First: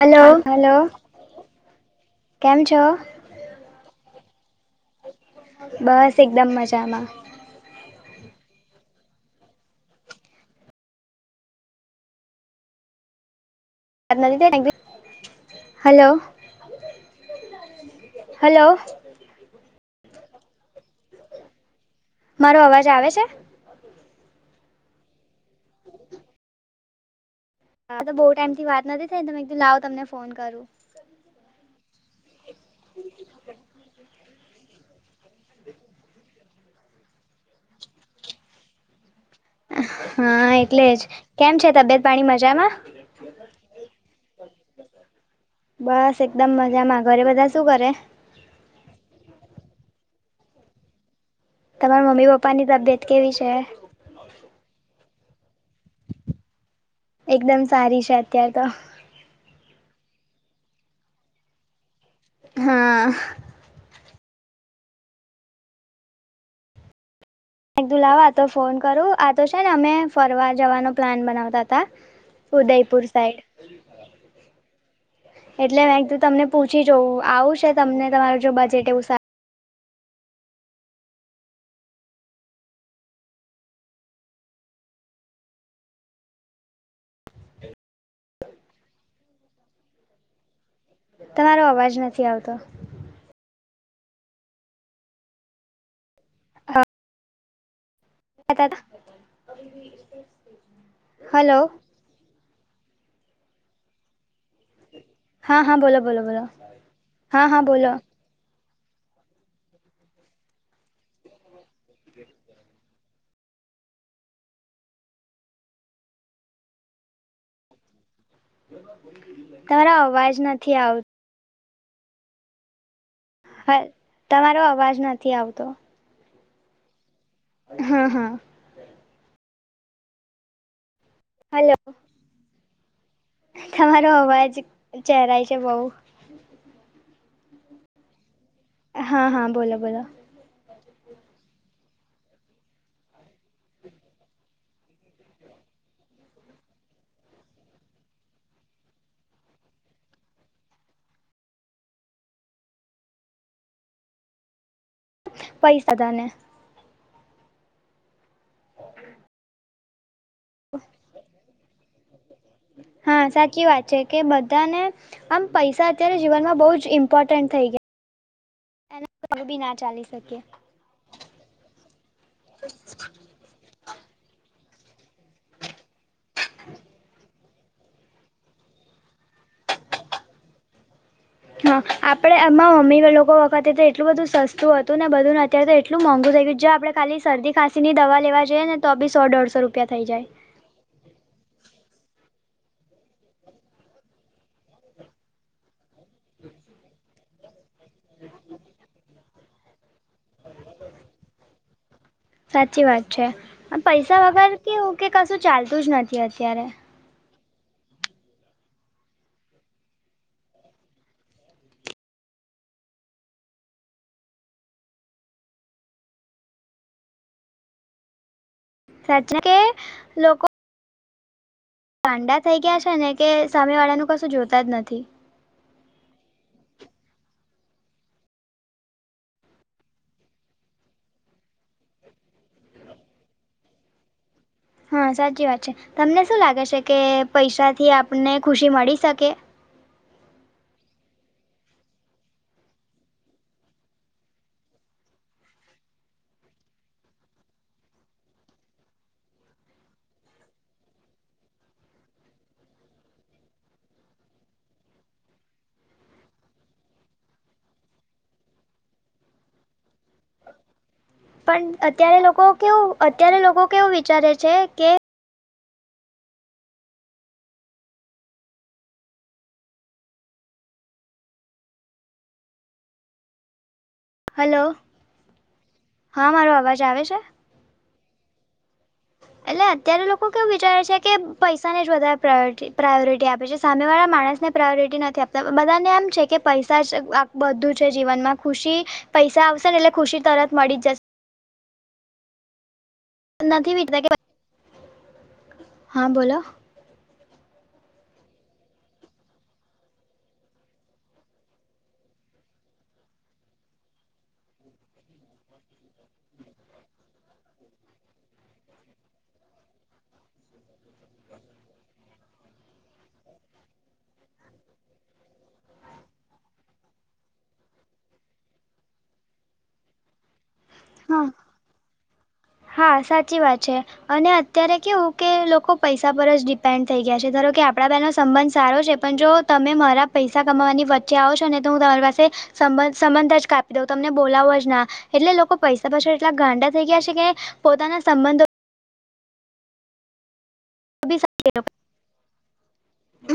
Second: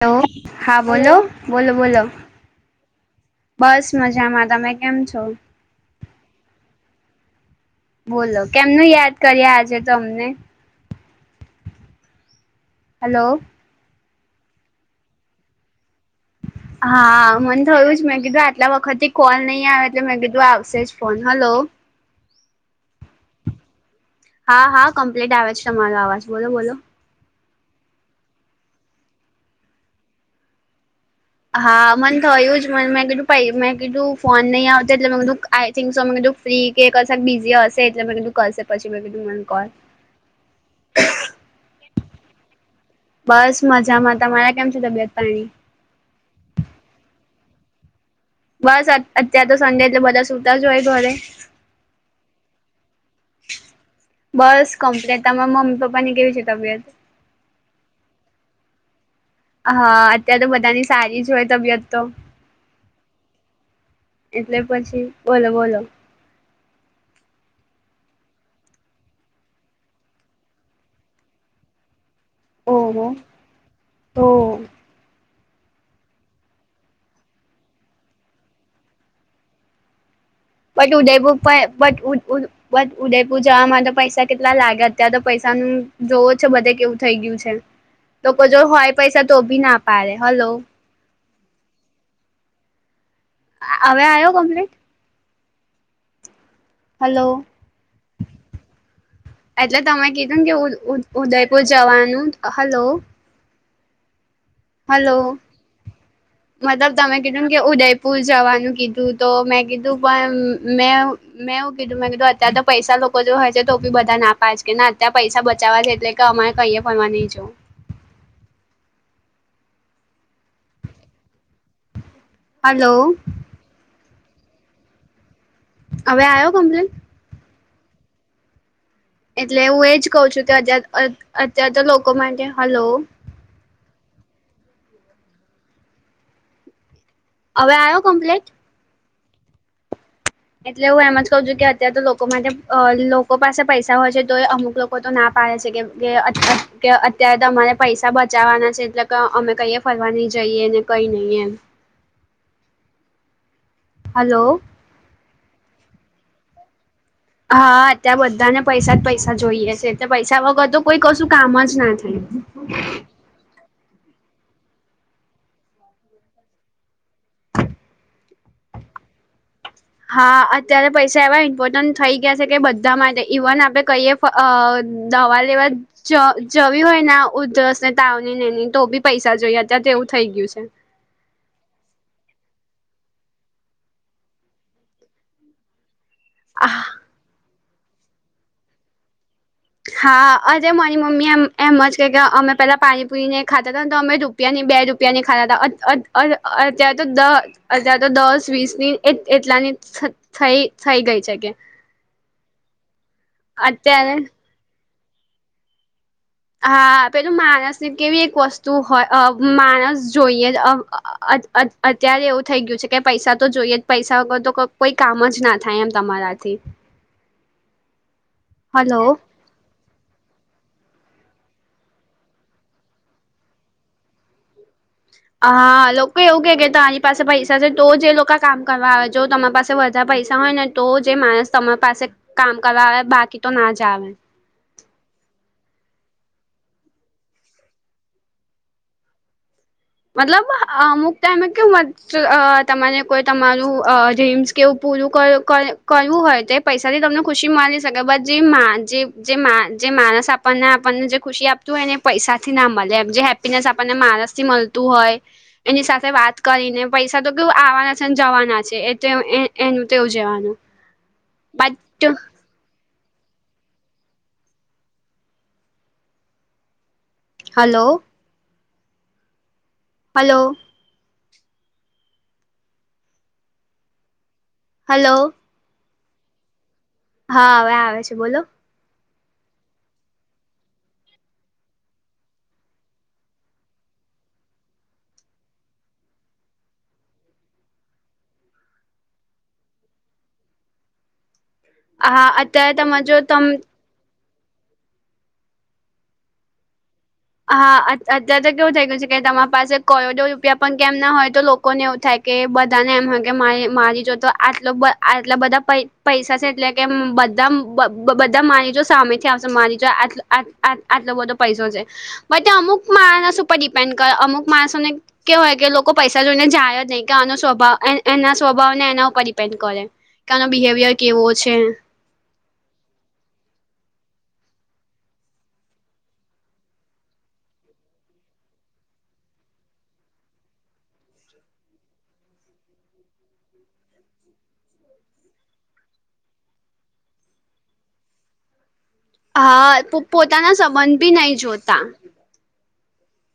Hello હા બોલો બોલો બોલો. કેમ છો બસ મજામાં તમે કેમ છો? બસ એકદમ મજામાં. બોલો કેમનું યાદ કરીએ આજે તમને. હલો. [unintelligible] હલો. હા મને થયું જ મેં કીધું હલો આટલા વખતે કોલ નહીં આવે એટલે મેં કીધું આવશે જ ફોન હલો. મારો અવાજ આવે છે? હા હા કમ્પ્લીટ આવે છે તમારો આવાજ બોલો બોલો. હા તો બહુ ટાઈમથી વાત નથી થઈ મે કીધું લાવ તમને ફોન કરું. હા મને થયું જ મને મેં કીધું ભ મેં કીધું ફોન નહી આવતા એટલે મેં કીધું આઈ થિંક સો મેં કીધું [unintelligible] કે કશેક બીઝી હશે એટલે મેં કીધું કરશે પછી મે કીધું મને કૉલ હા એટલે જ કેમ છે તબિયત પાણી મજામાં? બસ મજામાં તમારા કેમ છે તબિયત પાણી. બસ એકદમ મજામાં ઘરે બધા શું કરે? બસ અ અત્યાર તો સંડે એટલે બધા સુતા જ હોય ઘરે. તમારા મમ્મી પપ્પા ની તબિયત કેવી છે બસ કમ્પ્લીટ તમારે મમ્મી પપ્પા ની કેવી છે તબિયત એકદમ સારી છે અત્યારે તો હા અત્યારે તો બધાની સારી જ હોય તબિયત તો હા એટલે પછી બોલો બોલો એકદુ લવા આ તો ફોન કરું આ તો છે ને અમે ફરવા જવાનો પ્લાન બનાવતા હતા. ઉદયપુર ઓહો સાઈડ હો એટલે મેં કીધું તમને પૂછી જોઉં આવું સે તમને તમારું જો બજેટ એવું સા બટ ઉદયપ પણ બટ ઉદ ઉદ બસ ઉદયપુર જવા માટે પૈસા કેટલા લાગે અત્યારે તો પૈસાનું જોવો છે બધે કેવું થઇ ગયું છે લોકો જો હોય પૈસા તો ભી ના પાડે હલો તમારો અવાજ નથી આવતો [unintelligible] હવે આવ્યો કમ્પ્લીટ હલો એટલે તમે કીધુંને કે ઉદ ઉદ હલો ઉદયપુર જવાનું અ હલો હલો હા હા બોલો બોલો બોલો મતલબ તમે હા કીધું કે હા બોલો ઉદયપુર. જવાનું કીધું તો મેં કીધું પણ મે મેં એવું કીધું મેં કીધું અત્યારે તો પૈસા લોકો. હોય છે તો બી બધા ના પાજને અત્યારે પૈસા બચાવવા છે એટલે કે અમારે કઈએ ફરવા નહી જો. તાર અવાજ નથી આવતો. હલો. હા તમારો અવાજ નથી આવતો. હવે આવ્યો કમ્પ્લેન. હા હા. એટલે હું એજ કઉ છું કે અત અત્યાર હલો તો લોકો માટે હલો. તમારો અવાજ ચહેરાય છે બઉુ. હવે આવ્યો કમ્પ્લેટ. હા હા બોલો બોલો. એટલે હું એમ જ કહ છુ કે અત્ય્યારે તો લોકો માટે લોકો પાસે પૈસા હોય છે તો અમુક લોકો. તો ના પાડે છે કે અત્યારે તમારે પૈસા બચાવવાના છે એટ. અમે કઈએ ફરવા નહી જઈએ ને કઈ નહીિ એમ. હલો. પૈ સદાને. હા ત્યાં બધાને પૈસા જ પૈસા જોઈએ છે. પૈસા વગર તો કોઈ કશું કામ જ ના થાય. હા સાચી વાત છે કે બધાને આમ પૈસા અત્યારે જીવનમાં બહુ જ ઇમ્પોર્ટન્ટ થઈ ગયા. એ ક બી ના ચાલી શકે. અ્યારે પૈસા એવા ઇમ્પોર્ટન્ટ થઈ ગયા છે કે બધા માટે ઇવન આપણે કહીએ. દવા લેવા જવી હોય ને. ઉધરસ ને તાવની ને તો બી પૈસા જોઈ અત્યારે તો એવું થઇ ગયું છે. હા આપડે આમાં મમ્મી લોકો વખતે તો એટલું બધું સતું હતું ને બધુંને અત્યારે તો એટલું મોંઘું થઈું. બ જો આપડણેાલી શદી ખાં ની દવા લેવાઈએ તો બીોઢસો રૂપ. છે હા. અજે મરી મમ્મી એમ એમ જ કહે કે અમે પેલા પાણી પુરી નહીં ખાતા હતાને તો અમે રૂપિયાનીં બે રૂપ. ની ખા હતા અત્યારે તો દ અત્યારે તો દસ વીસ ની. એટલાની થઈ થઈ ગઈ છે કે. સાચી વાત છે અત્યારે પૈસા વગર કેવું કે કશું ચાલતું જ નથી. અત્યારે હા. પેલું માણસ ની કેવી એક વસ્તુ હોય માણસ જોઈએ. અત્યારે એવું થઈ ગયું છે કે પૈસા તો જોઈએ જ પૈસા વગર તો કોઈ કામ જ ના થાય એમ તમારાથી. હલો સાચ કે લોકો. કાંડા થઈ ગયા છે ને કે સામે વાળાનું કશું જોતા જ નથી. હા લોકો એવું કે કે તારી પાસે પૈસા છે તો જ લોકો કામ કરવા આવે જો તમારી પાસે. બા પૈસા હોય ને તો જે માણસ તમારી પાસે કામ કરવા આવે બાકી તો ના જ આવે હા સાચી વાત છે તમને શું લાગે છે કે પૈસાથી આપણને ખુશી મળી શકે મતલબ અમુક ટાયમૅ કેવુ કે તમારે કોઈ તમારું ડ્રીમ્સ કેવું પૂરું કરવું હોય તે. પૈસા થી તમને ખુશી મળી શકે જે જે જે માણસ આપણને આપણને જે ખુશી આપ. તું એને પૈસાથી ના મળેમ જે હેપ્પીનેસ આપણને માણસ થી મળતું હોય. એની સાથે વાત કરીને પૈસા તો કેવું આવવાના છે ને જવાના છે એ એનું તેવું જવાનું. પણ બટ અત્યારે લોકો કેવું અત્યારે લોકો કેવું વિચારે છે કે. હલો. હલો. હલો. હલો. હા મારો અવાજ આવે છે. હા એ આવે છે બોલો. એટલે અત્યારે લોકો કેવું વિચારે છે કે પૈસાને જ વધારે પ્રાયોરટી પ્રાયોરિટી આપે છે સામેવાળા માણસને. પ્રાયોરિટી નથી આપતા બધાને એમ છે કે પૈસા જ આ બધું છે જીવનમાં ખુશી પૈસા આવશે ને એટલે ખુશી તરત મળી જશે હા તમારે જો નથી વિટતા કે હા બોલો હા અત્યારે તો કેવું થઈ ગયું છે કે તમારા પાસે કરોડો રૂપિયા પણ કેમ ના હોય તો લોકોને એવું થાય કે બધા ને એમ હોય કે મારી મારી જોડે તો આટ આટલા બધા પૈસા છે એટલે કેમ બધા બધા માની જોડે તો સામેથી આવશે મારી જોડે આ આટલો બધો પૈસો છે બધુ અમુક માણસ ઉપર ડિપેન્ડ કરે અમુક માણસોને કે હોય કે લોકો પૈસા જોઈને જાય જ નહીં કે આનો સ્વભાવ એના સ્વભાવ ને એના ઉપર ડિપેન્ડ કરે કે આનો બિહેવિયર હા કેવો છે હા સાચી વાત છે અને અત્યારે કેવું કે લોકો પૈસા પર જ ડિપેન્ડ થઈ ગયા છે ધારો કે આપડા બેનો સંબંધ સારો છે પણ જો તમે મારા પૈસા કમાવાની વચ્ચે આવ છો ને તો હું તમારી પાસે સંબંધ સંબંધ જ કાપી દઉં તમને બોલાવો જ ના એટલે લોકો પૈસા પાછળ એટલા ગાંડા થઈ ગયા છે કે પોતાના સંબંધો હા પો પોતાના સંબંધ બી બધી નહીં સાચી વાત જોતા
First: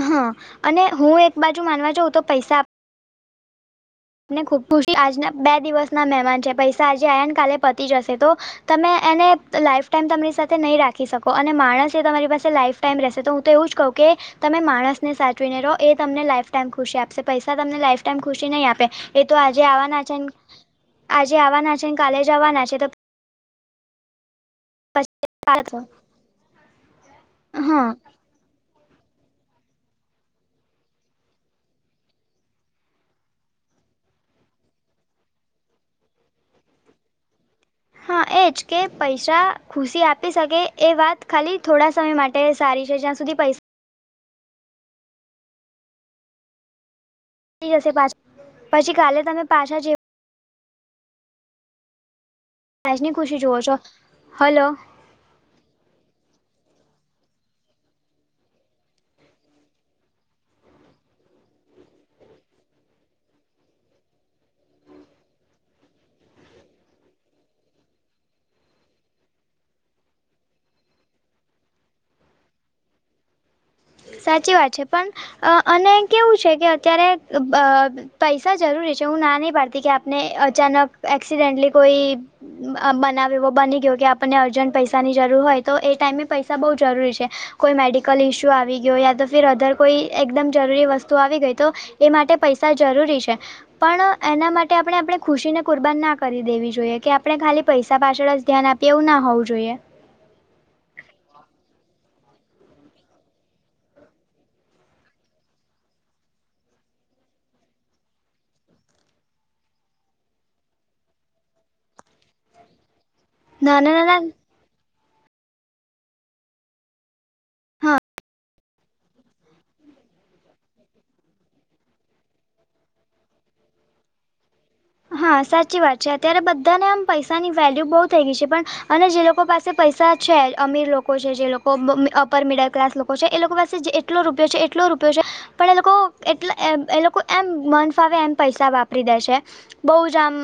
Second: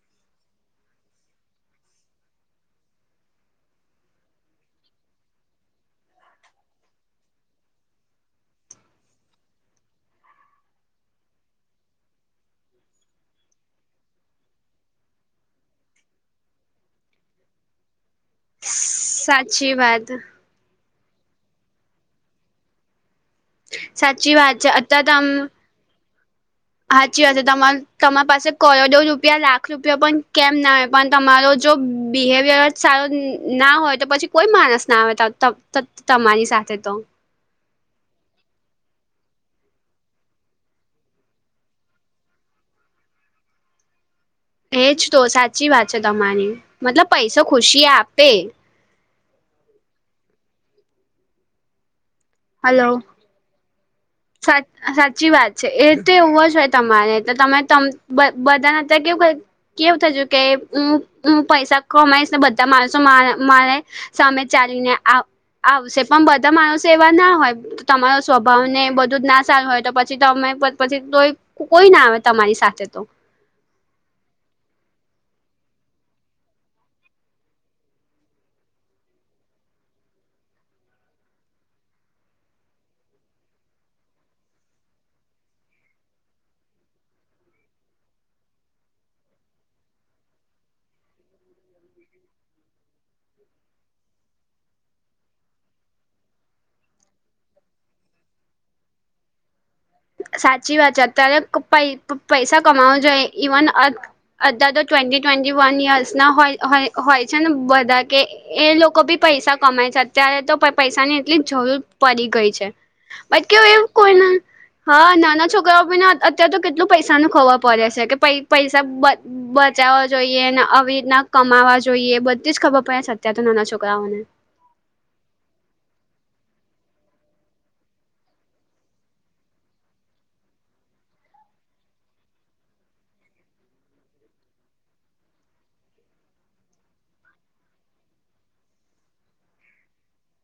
હા અને હું એક બાજુ માનવા જાઉ તો પૈસા આપ મને ખુબ ખુશી આજના બે દિવસ ના મહેમાન છે પૈસા આજે આયાને કાલે પતી જશે તો તમે એને લાઈફ ટાઈમ તમારી સાથે નહી રાખી શકો અને માણસ એ તમારી પાસે લાઈફ ટાઈમ રહેશે તો હું તો એવું જ કહું કે તમે માણસને સાચવીને રહો એ તમને લાઈફ ટાઈમ ખુશી આપશે પૈસા તમને લાઈફ ટાઈમ ખુશી નહીં આપે એ તો આજે સાચી આવવાના વાત છે આજે આવવાના છે ને કાલેજ આવવાના છે તો સાચી વાત છે પછી સાાચી વાત છે તમા હા તમારી પાસે. કરોડો રૂપિયા લાખ રૂપિયા પણ કેમ ના આવે પણ તમારો જો બિહેવિયર જ. સારું ના હોય તો પછી કોઈ માણસ ના આવે તમારી સાથે તો હા એ જ કે પૈસા ખુશી આપી શકે એ વાત ખાલી થોડા સમય માટે તે સારી છે જ્યાં સુધી પૈસા એજ તો સાચી વાત છે તમારી મતલબ પૈસા ખુશી જશે પાછા આપે પછી કાલે તમે પાછા જે. આજ ની ખુશી જુઓ છો. હલો સાચ સાચી વાત. એ તો એવું જ હોય તમારે તો તમે બધાને તં કેવું ક. કેવું થયું કે હ હું પૈસા કમાઈશ ને બધા માણસો મારે મારે. સામે ચાલીને આવ. આવશે પણ બધા માણસો એવા ના હોય તમારો સ્વભાવને બધુ. દૂધ ના સારું હોય તો પછી તમે પછી તોય કોઈ ના આવે તમારી સાથે તો. સાચી વાત છે પણ અને કેવું છે કે અત્યારે. પૈસા જરૂરી છે હું ના નહી પાડતી કે આપને અચાનક એક્સિડેન્ટલી કોઈ. બનાવ એવો બની ગયો કે આપણને અર્જન્ટ પૈસાની જરૂર હોય તો એ ટાઈમે પૈસા બહુ જરૂરી છે. કોઈ મેડિકલ ઇશ્યુ આવી ગ. ગયો યા તો ફિર અધર કોઈ એકદમ જરૂરી વસ્તુ આવી ગઈ તો એ માટે પૈસા જરૂરી છે. પણ એના માટે આપણે આપણે ખુશી ને કુરબાન ના કરી દેવી જોઈએ કે આપણે ખાલી પૈસા પાછળ જ ધ્યાન આપી. તેવું ના હોવું જોઈએ. સાચી વાત છે અત્યારે પૈસા કમાવું જોઈએ ઇવન. અા તો ટ્વેન્ટી ટ્વેન્ટી વન યર્સ ના હોય હોય છે ને બધા કે. એ લોકો બી પૈસા કમાય છે અત્યારે તો પૈસા ની એટલી જરૂર પડી ગઈ છે. મત કે. ના ના ના ના. હા નાના છોકરાઓને અત્ય્યારે તો કેટલું પૈસા ન ખવાર પડે છે કે પ પૈસા. બચાવવા જોઈએ ને આવી રીતના કમાવવા જોઈએ બધી જ ખબર પડે અત્યાર તો નાના છોકરાઓને. હા સાચી વાત છે અત્યારે બધાને આમ પૈસા ની વેલ્યુ બહુ થઈ ગઈ છે પણ. અને જે લોકો પાસે પૈસા છે અમીર લોકો છે જે લોકો અપર મિડલ ક્લાસ લોકો છે એ લોકો પાસે જે. ટ રૂપયો એટલો રૂ. છે પણ એ લોકો એટ એ લોકો એમ મન ફાવે એમ પૈસા વાપરી દે છે. બહુ જ આમ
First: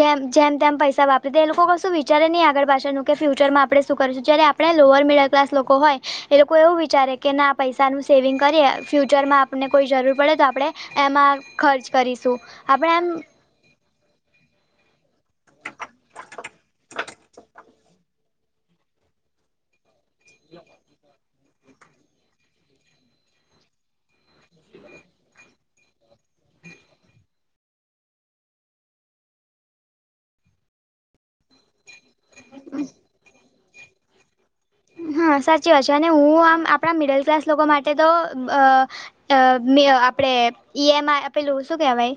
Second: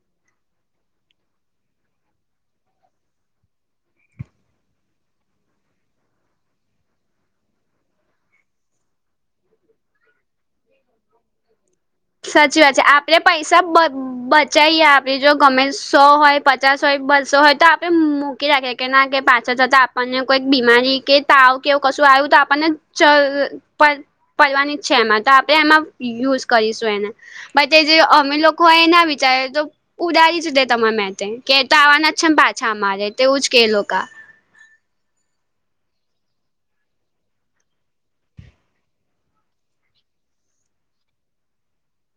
જેમ જેમ તેમ પૈસા વાપરે એ લોકો કશું વિચારે નહી આગળ પાછાનું. કે ફ્યુચરમાં આપણે શું કરીશું જયારે આપણે લોઅર મિડલ ક્લાસ લોકો હોય એ લોકો એવું વિચારે કે ના આ પૈસાનું. સેવિંગ કરીએ ફ્યુચરમાં આપણને કોઈ જરૂર પડે તો આપણે. એમાં ખર્ચ કરીશું આપણે એમ. સબ બ. બચીએ આપે જો ગમે સો હોય પચાસ હોય બસો હોય તો આપડે મૂકી રાખીએ. કે ના કે પાછા જતાં આપણને કોઈક બીમારી કે. તાવ કેવું કશું આવ્યું તો આપણનેવાની જ છે એમાં તો આપણે એમાં. યુઝ કરીશું એને. બ તે જે અમે લોકોય એ ના વિચાર તો ઉદારીશું તે તમારા માટે. કે તો આવવાના છેમ પાછા અમારે તોવુંજ કે લોકો ક. હા સાચી વાત છે અને હું આમ આપણા મિડલ ક્લાસ લોકો માટે તો. અ મે આપડે ઈએમ આઈ આપેલું શું કેવાય.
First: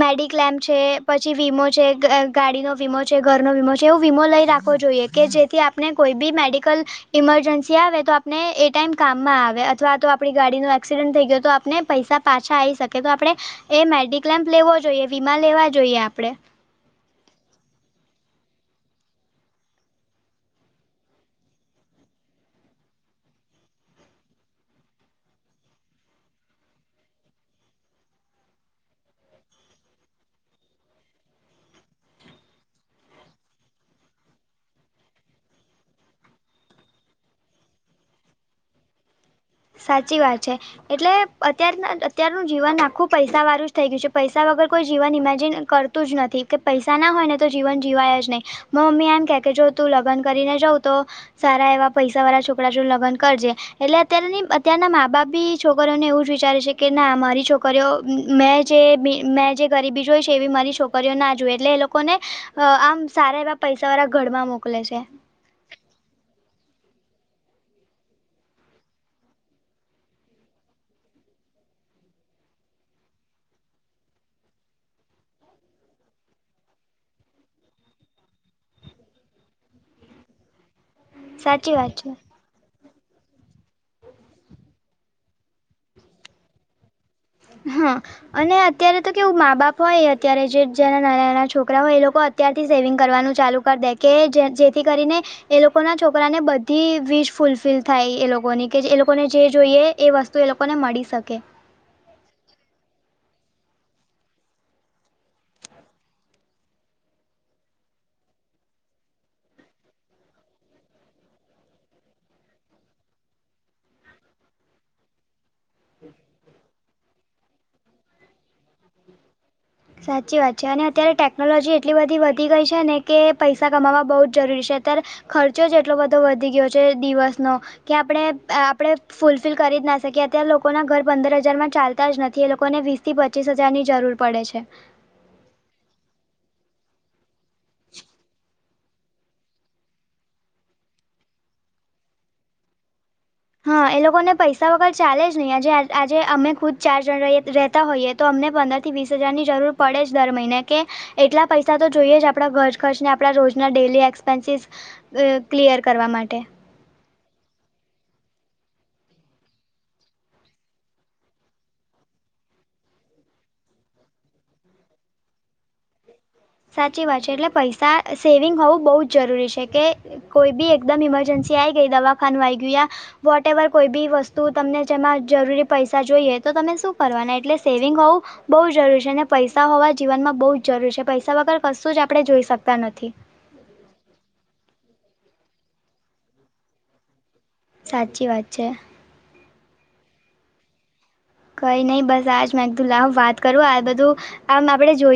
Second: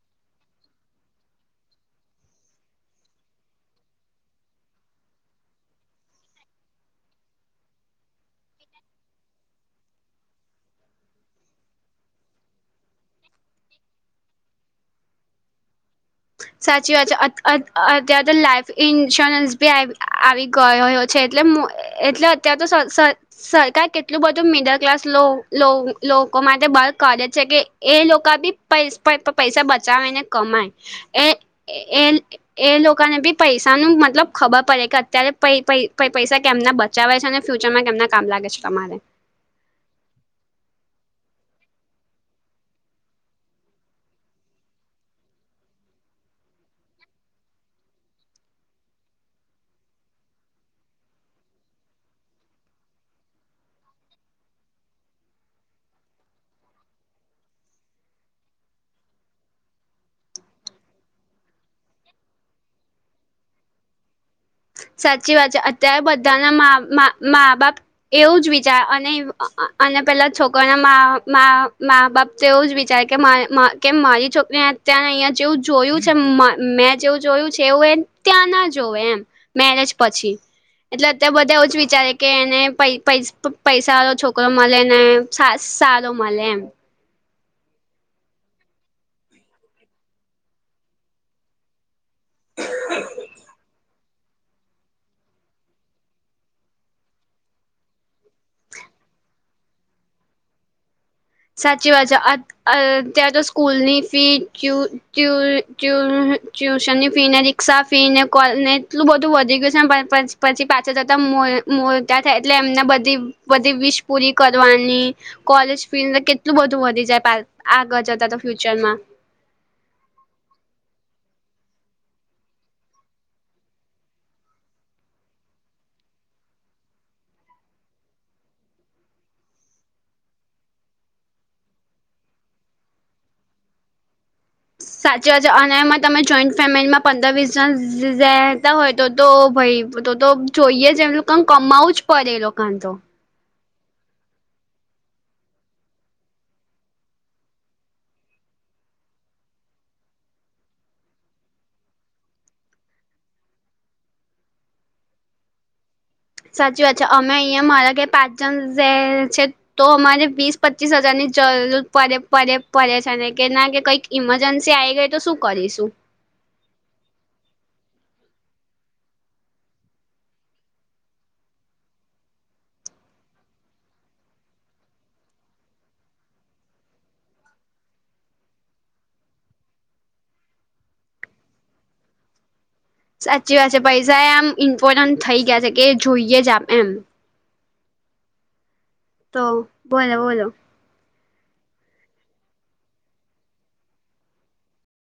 મેડિક્લેમ છે પછી વીમો છે ગાડીનો વીમો છે ઘરનો વીમો છે એવો વીમો લઈ રાખવો જોઈએ. કે જેથી આપને કોઈ બી મેડિકલ. ઈમરજન્સી આવે તો આપને એ ટાઈમ કામમાં આવે અથવા તો આપણી ગાડીનો એક્સિડન્ટ થઈ ગયો તો આપને. પૈસા પાછા આવી શકે તો આપણે એ મેડિકલેમ્પ લેવો જોઈએ વીમા લેવા જોઈએ આપણે. સાચી વાત છે અત્યારે તો લાઈફ ઇન્સ્યોરન્સ બી આવી ગયોયો છે એટલે. એટલે અત્યાર તો. સરકાર કેટલું બધું મિડલ ક્લાસ લો લો લો લોકો માટે [unintelligible] કરે છે કે એ લોકો બી પ પૈસા બચાવે ને કમાય એ એ. એ લોકોને બી પૈસા ન મતલબ ખબર પડે કે અત્યારે પૈસા કેમના બ. જવાય છે અને ફ્યુચરમાં કેમના કામ લાગે છે તમારે. સાચી વાત છે. એટલે અત્યાર અત્યારનું જીવન આખું પૈસા વાળું જ થઈ ગયું છે પૈસા વગર કોઈ જીવન ઇમેજિન કર તું જ નથી કે પૈસા ના હોય ને તો જીવન જીવાય જ નહીં. મા મમ્મી એમ કે કે જો તું ત લગન કરીને જઉં તો સારા એવા પૈસા વાળા છોકરા છો લગ્ન કરજે એટલે અતયારની અત્યારના મા બાપ બી છોકરીઓને એવું જ વિચારે છે કે ના મારી છોકરીઓ મેં જ મેં જે ગરીબી જોઈ છે એવી મારી છોકરીઓ ના જોવે એટલે એ લોકોને આમ સારા એવા પૈસા વાળા ઘર માં મોકલે છે. સાચી વાત છે અત્યારે બધાના માં મા મા બાપ એવું જ વિચાર અને અને પેલા છોકરાના મા મા માં બાપ તેવું જ વિચારે કે કે મારી છોકરી અત્યારે અહિયાંયા જેવું જોયું છે મેં જેવું જોયું છે એવું એમ ત્યાં ના જોવું એમ મેરેજ પછી એટલે અત્યા બધા એવું જ સાચી વાત વિચારે છે કે એને પ પૈ પૈસા વાળો છોકરો મલે ને સારો મલે એમ હા અને અત્યારે તો કેવું મા બાપ હોય અત્યારે જેના નાના નાના છોકરા હોય એ લોકો અત્યારથી સેવિંગ કરવાનું ચાલુ કરી દે કે જે જેથી કરીને એ લોકોના છોકરાને બધી વીશ ફૂલફિલ થાય એ લોકોની કે જે એ લોકોને જે જોઈએ એ વસ્તુ એ લોકોને મળી શકે. સાચી વાત છે અ અત્યાં તો સ્કૂલની ફી ટ્યુ ટ્યુ ટ્યૂ ટ્યુશનની ફી ને રિક્ષા ફી ને કોને એટલું બધું વધી ગયું છે ને પછી પછી પાછા જતાં મોટા થાય એટલે એમને બધી બધી વિશ પૂરી કરવાની. કોલેજ ફી કેટલું બધું વધી જાય આગળ જતા તો ફ્યુચરમાં સાચી વાત છે અને અત્યારે ટેકનોલોજી એટલી બધી વધી ગઈ છે ને કે પૈસા કમાવવા બહુ જ જરૂરી છે અત્યારે ખર્ચો જ એટલો બધો વધી ગયો છે દિવસનો. કે આપણે આપણે ફૂલફિલ કરી જ ના શકીએ અત્યારે લોકોના ઘર પંદર હજાર માં ચાલતા જ નથી એ લોકોને વીસ થી પચીસ હજાર ની જરૂર પડે છે. સાચી વાત છે અને એમાં તમે જોઈન્ટ ફેમિલીમાં પંદર વીસ જણ [unintelligible] હોય તો તો ભાઈ તો તો જોઈએ જમ લોકોને કમાવું જ પડે એ લોકોને તો હા એ લોકોને પૈસા વગર ચાલે જ નહીં આજે આજે અમે ખુદ ચાર જણ રહેતા હોઈએ તો અમને પંદરથી વીસ હજારની જરૂર પડે જ દર મહિને કે એટલા પૈસા તો જોઈએ જ આપણા ઘર ખર્ચને આપણા રોજના ડેલી એક્સપેન્સીિસ ક્લિયર કરવા માટે. સાચી વાત છે અમે અહીં મારા કે પાંચ જણ જે છે તો અમારે વીસ પચીસ હજાર ની જરૂર પડે પડે પડે છે ને કે ના કે કઈક ઇમરજન્સી આવી ગઈ તો શું કરીશું સાચી વાત છે એટલે પૈસા સેવિંગ હોવું બહુ જ જરૂરી છે કે કોઈ બી એકદમ ઇમરજન્સી આઈ ગય દવાખાનું આ આવી ગયું યા વોટ એવર કોઈ બી વસ્તુ તમને જેમાં જરૂરી પૈસા જોઈએ તો તમે શું કરવાના એટલે સેવિંગ હોવું બહુ જરૂરી છે અને પૈસા હોવા જીવનમાં બહુ જ જરૂરી છે પૈસા વગર કશું જ આપણે જોઈ શકતા નથી. સાચી વાત છે પૈસા આમ ઇમ્પોર્ટન્ટ થઈ ગયા છે કે જોઈએ જ આપ એમ સાચી વાત છે. તો બોલો બોલો કઈ નહી બસ આજ મેં કીધું લાવ વાત કરું આ બધું આમ આપડે જોયું